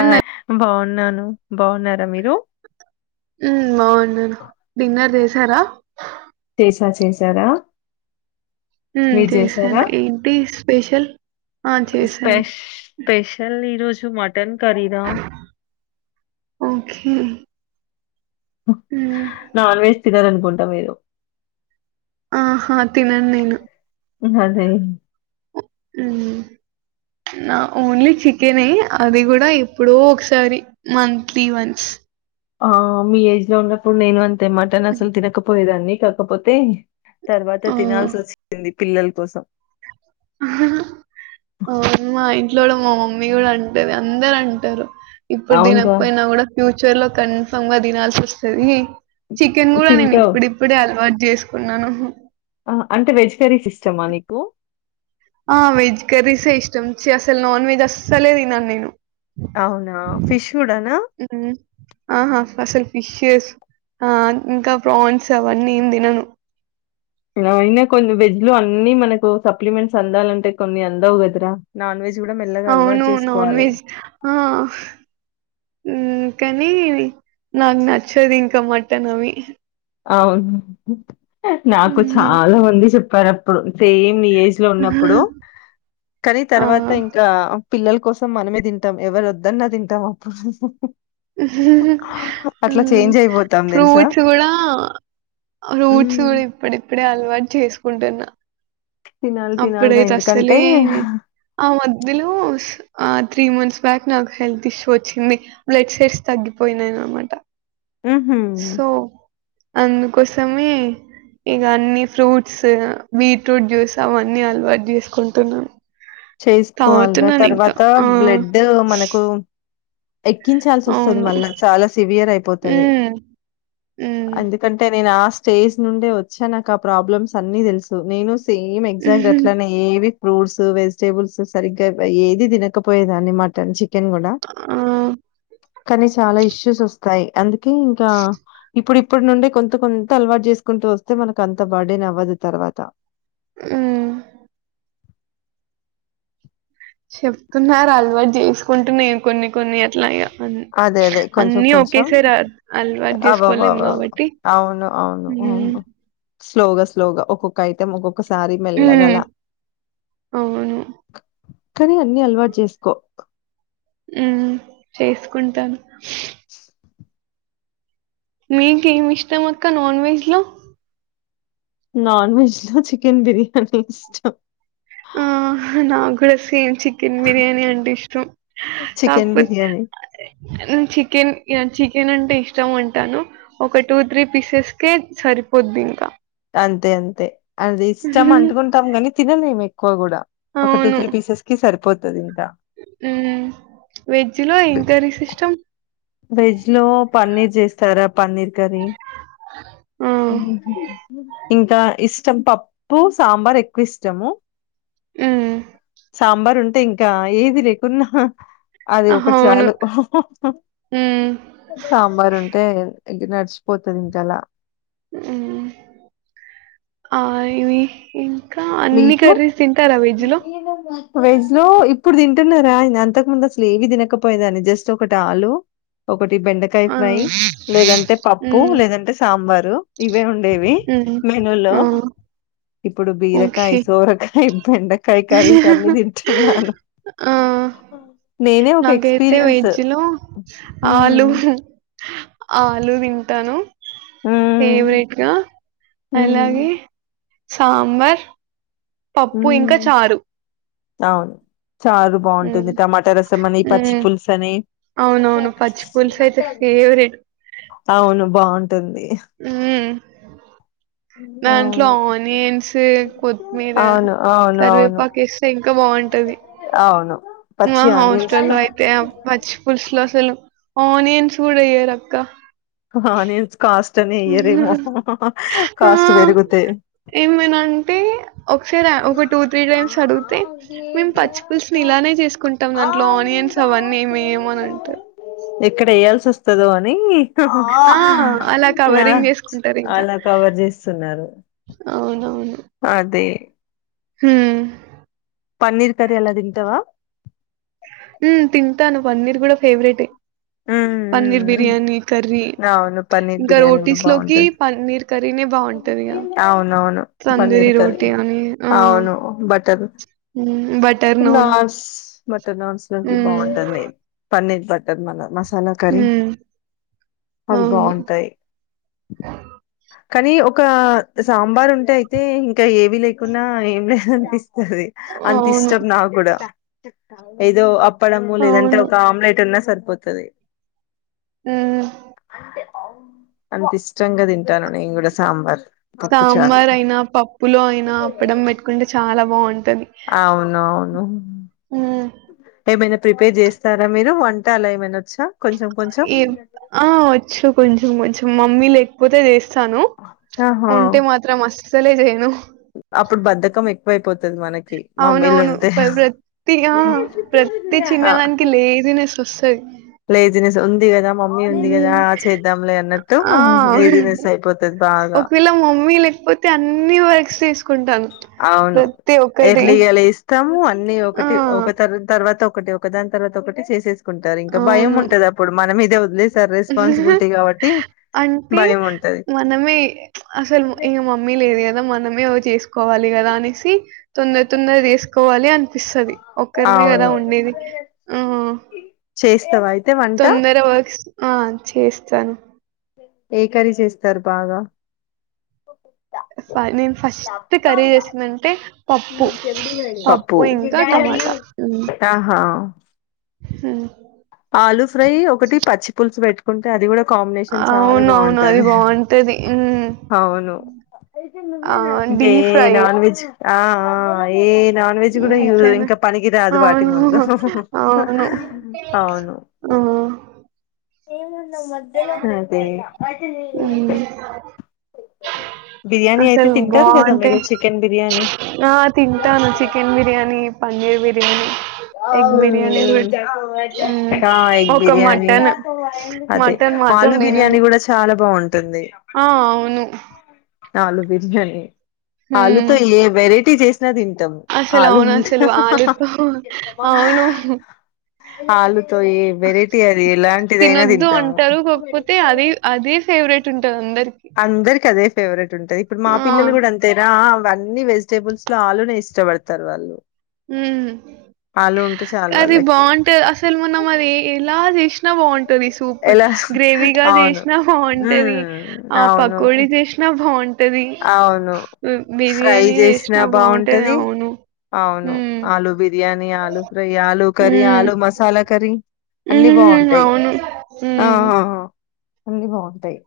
ఆ బాగున్నాను బాగున్నారా మీరు మ్మ్ బాగున్నాను డిన్నర్ చేసారా తా చేశారా చేసాను ఏంటి స్పెషల్ ఆ! స్పె చేశాను. స్పెషల్ ఈరోజు పచ్చ మటన్ కర్రీ రా ఓకే. హ్మ్. నాన్ వెజ్ తినరూ అనుకుంటా మీరు ఆహా తినను నేను అదే నా ఓన్లీ చికెనే అది కూడ ఇప్పుడు ఒకసారి మంత్లీ వన్స్ ఆ మీ ఏజ్ లో ఉన్నప్పుడు నేను అంతే మాటన్ హ్మ్. అసలు తినకపోయేదాన్ని కాకపోతే తర్వాత ఆ! తినాల్సి వచ్చింది పిల్లల కోసం అవును మా ఇంట్లో కూడా మా మమ్మీ కూడా అంటది అందరు అంటారు ఇప్పుడు అవునురా దీనకపోయినా కూడా ఫ్యూచర్ చర్లో కన్ఫమ్ గా తినాల్సి వస్తుంది చికెన్ కూడా నేను తింటావు. ఇప్పుడిప్పుడే అలవాటు చేసుకున్నాను అంటే వెజ్ కరీస్ ఇష్టటమా నీకు ఆ వెజ్ కర్రీసే ఇష్టంచి అసలు నాన్ వెజ్ అసలే తినను నేను అవునా ఫిష్ కూడానా హ్మ్. ఆహా! అసలు ఫిషెస్ ఆ ఇంకా ప్రాన్స్ అవన్నీ ఏం తినను అయినా కొన్ని వెజ్ లో అన్ని మనకు సప్లిమెంట్స్ అందాలంటే కొన్ని అందవు కదరా నాన్ వెజ్ కూడా మెల్లగా అలవాటు అవును నాన్ చేసుకోవాలి వెజ్ ఆ కాని నాకు నచ్చదు ఇంకా మట్టనవి అవును నాకు హ్మ్. చాలా మంది చెప్పారు అప్పుడు సేమ్ మీ ఏజ్ లో ఉన్నప్పుడు కానీ ఆ! తర్వాత ఇంకా పిల్లల కోసం మనమే తింటాం ఎవరు వద్దన్న తింటాం అప్పుడు అట్లా చేంజ్ అయిపోతాం తెలుసా ఫ్రూచ్ కూడా ఫ్రూట్స్ ఉమ్, కూడా ఇప్పుడిప్పుడే అలవాటు చేసుకుంటున్నా తినాలి తినాలిరా అప్పుడైతే ఎందుకంటే అసలే ఆ మధ్యలో ఆ త్రీ మంత్స్ బ్యాక్ నాకు హెల్త్ ఇష్యూ వచ్చింది బ్లడ్ షెర్స్ తగ్గిపోయినాయిన అనమాట ఉహుం, సో అందుకోసమే ఇక అన్ని ఫ్రూట్స్ బీట్రూట్ జ్యూస్ అవన్నీ అలవాటు చేసుకుంటున్నాం చేసుకోవాలిరా తాగుతున్నాను ఇంకా తర్వాత ఆ ఎక్కించాల్సి వస్తుంది అవును. మళ్ళా చాలా సివియర్ అయిపోతది హ్మ్. హ్మ్. అందుకంటే నేను ఆ స్టేజ్ నుండే వచ్చా నాకు ఆ ప్రాబ్లమ్స్ అన్ని తెలుసు నేను సేమ్ ఎగ్జాక్ట్ అట్లనే ఎవి ఫ్రూట్స్ వెజిటేబుల్స్ సరిగ్గా ఏది తినకపోయేదాన్ని మటన్ చి కెన్ కూడా ఆ! కానీ చాలా ఇష్యూస్ వస్తాయి అందు ఇంకా ఇప్పుడు ఇప్పటి నుండి కొంత కొంత అలవాటు చేసుకుంటూ వస్తే మనకు అంత బాడేన్ అవ్వదు తర్వాత హ్మ్ చెప్తున్నారు అలవాటు చేసుకుంటున్ కొన్ని కొన్ని అట్లా ఇగ అన్ అదే అదే కొంచెం అన్నీ కొంచెం ఒకేసారి అ అలవాటు జేస్కోలేన్ కాబట్టి ఉ హ్మ్ స్లోగా స్లోగా ఒక్కొక్కైటం ఒక్కొక్ ఒకసారి మెల్లగల హ్మ్. అవును. కనీ అన్ని అలవాటు జేస్కో హ్మ్ చేసుకుంటాను [inaudible] మీకేమ్ ఇష్టమక్క నాన్ వెజ్ లో? నాన్ వెెజ్ లో చికెన్ బిర్యానీ ఇష్టం ఆ నాగ్గుడ సేమ్ చికెన్ బిర్యానీ అంటే ఇష్టం చికెన్ కాక్పోత్ బిర్యానీ ఉమ్ చికెన్ ఇగ చిక్ కెనంటే ఇష్టం అంటాను ఒక టూ త్రీ పీసెస్ కే సరిపోద్దిమ్కా అంతే అంతే అది ఇష్టమంటుకుంటాం గని తినలేము ఎక్కువ గుడా, ఒక టూ త్రీ పీసెస్ కి సరిపోతదింకా. వెజ్ లో ఏం కర్రీస్ ఇష్టం? వెజ్ లో పన్నీర్ చేస్తారా, పన్నీర్ కర్రీ ఆ! ఇంకా ఇష్టం పప్పు, సాంబార్ ఎక్కువిష్టము ఉమ్ సాంబార్ ఉంటే ఇంకా ఏది లేకున్నా అది ఒకటి అవును. చాలు హ్మ్. సాంబార్ ఉంటే ఇగ నడ్చిపోతది ఇంకలా ఉమ్ మ్ ఆ ఇవి ఇంకా అన్ని మీకు? కర్రీస్ తింటారా వెజ్ లో? వెజ్ లో ఇప్పుడు తింటున్నారా ఇగ అంతకు ముందసలు ఏవి తినకపోయేదాన్ని జస్ట్ ఒకటి ఆలు ఒక్ ఒకటి బెండకాయ ఆ! ఫ్రై లేదంటే పప్పు హ్మ్. లేదంటే సాంబారు ఇవే ఉండేవి హ్మ్. మెనూల్లో ఆ! ఇప్పుడు బీరకాయ్, ఓకే. సోరకాయ్ బ్ బెండకాయ్ కరీస్ అన్ని తింటున్నాను ఆ నేనే ఒక నాకైతే ఎక్స్పీరియన్స్ వెజ్ లో హ్మ్ ఆలూ ఆలు తింటాను హ్మ్ ఫేవరెట్గా హ్మ్ అలాగే సాంబార్ పప్పు ఇంకా హ్మ్ చారు అవును చారు హ్మ్. బావుంటుంది టమాటా రసం అని, ఇ పచ్చి హ్మ్. పులుసు అని అవునవును పచ్చి పూలుసయితే ఫేవరెట్ అవును బావుంటుంది హ్మ్. దాంట్లో ఆనియన్స్ కొత్మీర అవును అవును అవును కరివేపాకేస్తే ఇంకా బావుంటది అవును మా పచ్చి ఆనియన్స్ హాస్టల్ లో అయితే ఆ పచ్చి పుల్స్ లో అసలు ఆనియన్స్ గూడ ఏయరక్క ఆనియన్స్ కాస్ట్ అని ఎయ్యరేమో ఆ కాస్ట్ పెరుగుతాయి ఏమైనంటే ఒకసారా ఒక టూ, త్రీ టైమ్స్ అడుగుతే మేము పచ్చి పులుస్ని ఇలానే జేసుకుంటాం దాంట్లో ఆనియన్ యన్స్ అవన్నేం వేయము అన్ అంటరు. క్కడ ఎయాల్సోస్తదో అని ఆ అలా కవరింగ్ చేసుకుంటారు ఇంకా అలా కవర్ జేస్తున్నరు అవునవును అదే హ్మ్ పన్నీర్ కరీ అలా తింటవా? ఉమ్ తింటాను, పన్నీర్ గూడ ఫేవరెటే ఉమ్ పన్నీర్ బిర్యానీ, కర్రీ అవును పన్నీర్ ఇంకా బిర్యానీ కూడా రోటీస్ లోకి బాగుంటది పన్నీర్ కర్రీనే బావుంటద్ అవునవును తందూరి పన్నీర్ కర్రీ రోటీ అని అవును బటర్ హ్మ్ బటర్ నాన్ నాన్స్ బటర్ నాన్స్ లోకి హ్మ్ బాగుంటుంది పన్నర్ బట్టర్ [unintelligible] మసాల కరి హ్మ్ అవి అవును బాగుంటాయి కానీ ఒక సాంబార్ ఉంటే అయితే ఇంక ఏవి లేకున్నా ఎం అనిపిస్తది అంత అవును ఇష్టం నా కూడ ఏదో అ తప్పడము లేదంటే అవును ఒక ఆమ్లెట్ ఉన్నా సరిపోతది హ్మ్ అంత ఇష్టంగా తింటాను నేను కూడ సాంబర్ సాంబార్ అయినా పప్పులో అయినా అప్పడం పెట్టుకుంటే చాల బాన్ అవును అవును హ్మ్. ఏమైన ప్రిపేర్ చేస్తార మీరు వంట అలా ఏమైనా వచ్చా కొంచెం కొంచెం ఆ వచ్చు కొంచం కొంచం మమ్మీ లేకపోతే చేస్తాను ఆహా ఉంటే మాత్రం అస్సలే చేయను అప్పుడు బద్దకం ఎక్కువై పోతది మనకి మమ్మీల్లు అవునవును. ఉంటే ప్ర ప్రతి ఆ! ప్రతి చిన్నదానికి [unintelligible] ఉంది కదా [unintelligible] మమ్మీ ఉంది కదా హ్మ్. చేద్దాంలే అన్నట్టు ఆ! లేజీనెస్ అయిపోతది బాగ పోతే అన్ని వర్క్స్ తీసు అవును ఎర్లీగ లేస్తాము అన్ని ఆ! ఒకటి ఒక తర తర్వాత ఒకటి ఒక దాని తర్వాత ఒకటి చేసేసుకుంటారు ఇంకా భయం అవును. ఉంటది అప్పుడు మనం మీదే ఉంది రెస్పాన్సిబిలిటీ కాబట్టి అంటే భయం ఉంటది మనమే అసలు ఇంగ మమ్మీ లేదు కదా మనమే ఒ చేసుకోవాలి కదా అనేసి తొందర తొందర చేసుకోవాలి అ పిస్తది ఒక్కరిమే కదా అవును ఉండేది ఆ చేస్తావా అయితే వంట తొందర వర్క్స్ ఆ చేస్తాను ఎ కర్రీ చేస్తారు బాగా నేను ఫస్ట్ కర్రీ చేసిందంటే పప్పు టమాటా. హ్మ్. ఆహా హ్మ్. ఆలు ఫ్రై ఒకటి పచ్చి పులుసు పెట్టుకుంటే అది కూడ కాంబినేషన్ చాలా అవునవును. అది బాగుంటది బావుంటది. హ్మ్. అవును ఆ! కే డీప్ ఫ్రై. నాన్ వెజ్ ఆ ఆ ఎ నాన్ వెజ్ కూడ డీప్ ఫ్రైనా ఇంకా పనికి రాదు అవును. వాటిముందు అవును. అవును ఆ! అదే హ్మ్. బిర్యానీ అయితే అసలు తింటారు కదా మీరు బావుంటాయి చికెన్ బిర్యానీ ఆ తింటాను చికెన్ బిర్యానీ పన్నీర్ బిర్యానీ ఎగ్ బిర్యానీ కూడా హ్మ్ ఎగ్ ఒక బిర్యానీ మటన్ అదే మటన్ మాత్రం ఆలు బిర్యానీ తినను కూడ చాలా బాగుంటుంది ఆ అవును ఆలు బిర్యానీ హ్మ్ ఆలుతో ఏ వెరైటీ చేస్ న తింటాం అసలు ఆలు అవును అసలు ఆలుతో అవును ఆలుతో ఈ వెరైటీ అది ఇలాం తినొద్దు అంటారు కాకపోతే అదే అదే ఫేవరెట్ ఉంటది అందరికి అందరికి అదే ఫేవరెట్ ఉంటది ఇప్పుడు మా ఆ పిల్లలు కూడ అంతేరా వన్నీ వెజిటేబుల్స్ లో ఆలునే ఇష్టపడతారు వాళ్ళు ఉ ఆలు ఉంటే చాలు అది వాళ్ళకి బాగుంటది అసలు మన అది ఎలా చేష్ ఎలా అవును జేసినా ఉ బావుంటది. ఆ అవును పకోడీ జేసినా బావుంటది. అవును హ్మ్. ఫ్రై బిర్యానీ చేసిన జేసినా బావుంటది. బాగుంటది అవును. అవును హ్మ్. ఆలూ బిర్యానీ ఆలూ ఫ్రై ఆలూ కర్రీ హ్మ్. ఆలూ మసాలా కర్రీ అన్ని హ్మ్. బాగుంటాయి అవును. హ్మ్. ఆహాహా అని బాగుంటాయి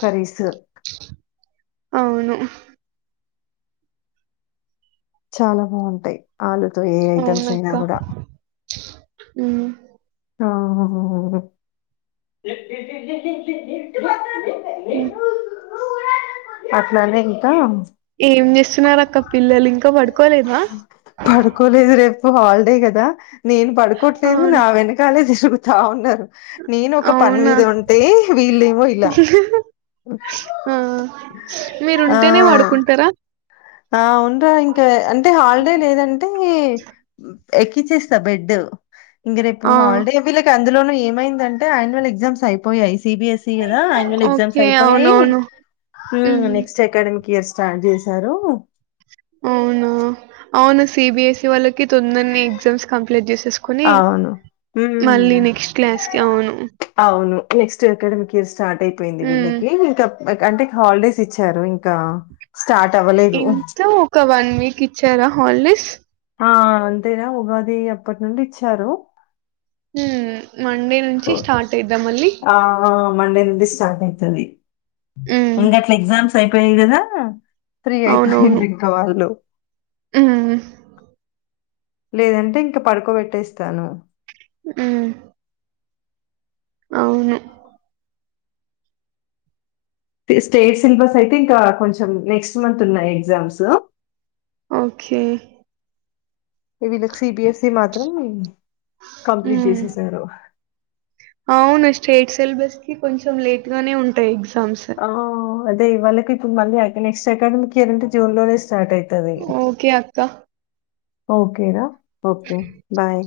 కరీసు అవును చాలా బాగుంటాయి ఆలుతో ఏ ఐటమ్స్ అయినా కూడా ఉ ఆ హ్మ్. అట్లానేకుతా ఏం జేస్తున్నారక్క పిల్లలు ఇంకా పడుకోలేదా? పడుకోలేదు రేపు హాలిడే కదా నేను పడుకోవట్లేదు అవును. నా వెనకాలే తిరుగుతా ఉన్నారు నేను ఒక పని అవునా? మీద ఉంటే వీళ్ళమో ఇలా ఆ మీరు ఉంటేనే ఆ! పడుకుంటారా ఆ ఉండ్రా ఇంకా అంటే హాలిడే లేదంటే ఎక్కించేస్తా బెడ్ ఇంక రేపు ఆ! హాలిడే వీళ్ళకి అందులోనూ ఏమైందంటే ఆయాన్యువల్ ఎగ్జామ్స్ అయిపోయాయి సిబిఎస్ఈ కదా అన్యుల్ ఎగ్జామ్స్ ఓకే. అయిపోయాయి అవునవును. హ్మ్. నెక్స్ట్ అకాడమిక్ ఇయర్స్ స్టార్ట్ చేసారు అవునా అవునా సిబిఎస్ఈ వాళ్ళకి తొందరని ఎగ్జామ్స్ కంప్లీట్ చేస్త కని అవును. మళ్ళీ హ్మ్. నెక్స్ట్ క్లాస్ కి అవును అవును. నెక్స్ట్ అకాడమిక్ ఇయర్ స్టార్ట్ అయిపోయింది హ్మ్. వీళ్ళకి ఇంకా అంటే హాలిడేస్ ఇచ్చారు ఇంకా స్టార్ట్ అవ్వలేదు. ఇంత ఒక వన్ వీక్ ఇచ్చారా హాలిడేస్ ఆ అంతేనా ఉగాది అప్పటి నుండి ఇచ్చారు హ ఓ ఆ మండే నుండి స్టార్ట్ అయితంది హ్మ్. ఇంక అట్లా ఎగ్జామ్స్ అయిపోయాయి కదా ఫ్రీ అయిపోయింది అవునవును. ఇంకా వాళ్ళు హ్మ్. లేదంటే ఇంక పడుకోబెట్టేస్తాను ఆ అవును స్టేట్ సిలబస్ అయితే ఇంకా కొంచెం నెక్స్ట్ మంత్ ఉన్నాయి ఎగ్జామ్స్ ఓకే వీళ్ళకి సిబిఎస్సి మాత్రం కంప్లీట్ హ్మ్. చేసేసారు అవును స్టేట్ సిలబస్ కి కొంచెం లేట్ గానే ఉంటాయి ఎగ్జామ్స్ ఆ అదే ఇవాళకి ఇప్పుడు మళ్ళీ నెక్ట్ అకాడమిక్ ఇయర్ అంటే జూన్ లోనే స్టార్ అయింది ఓకే అక్క ఓకే రా ఓకే బాయ్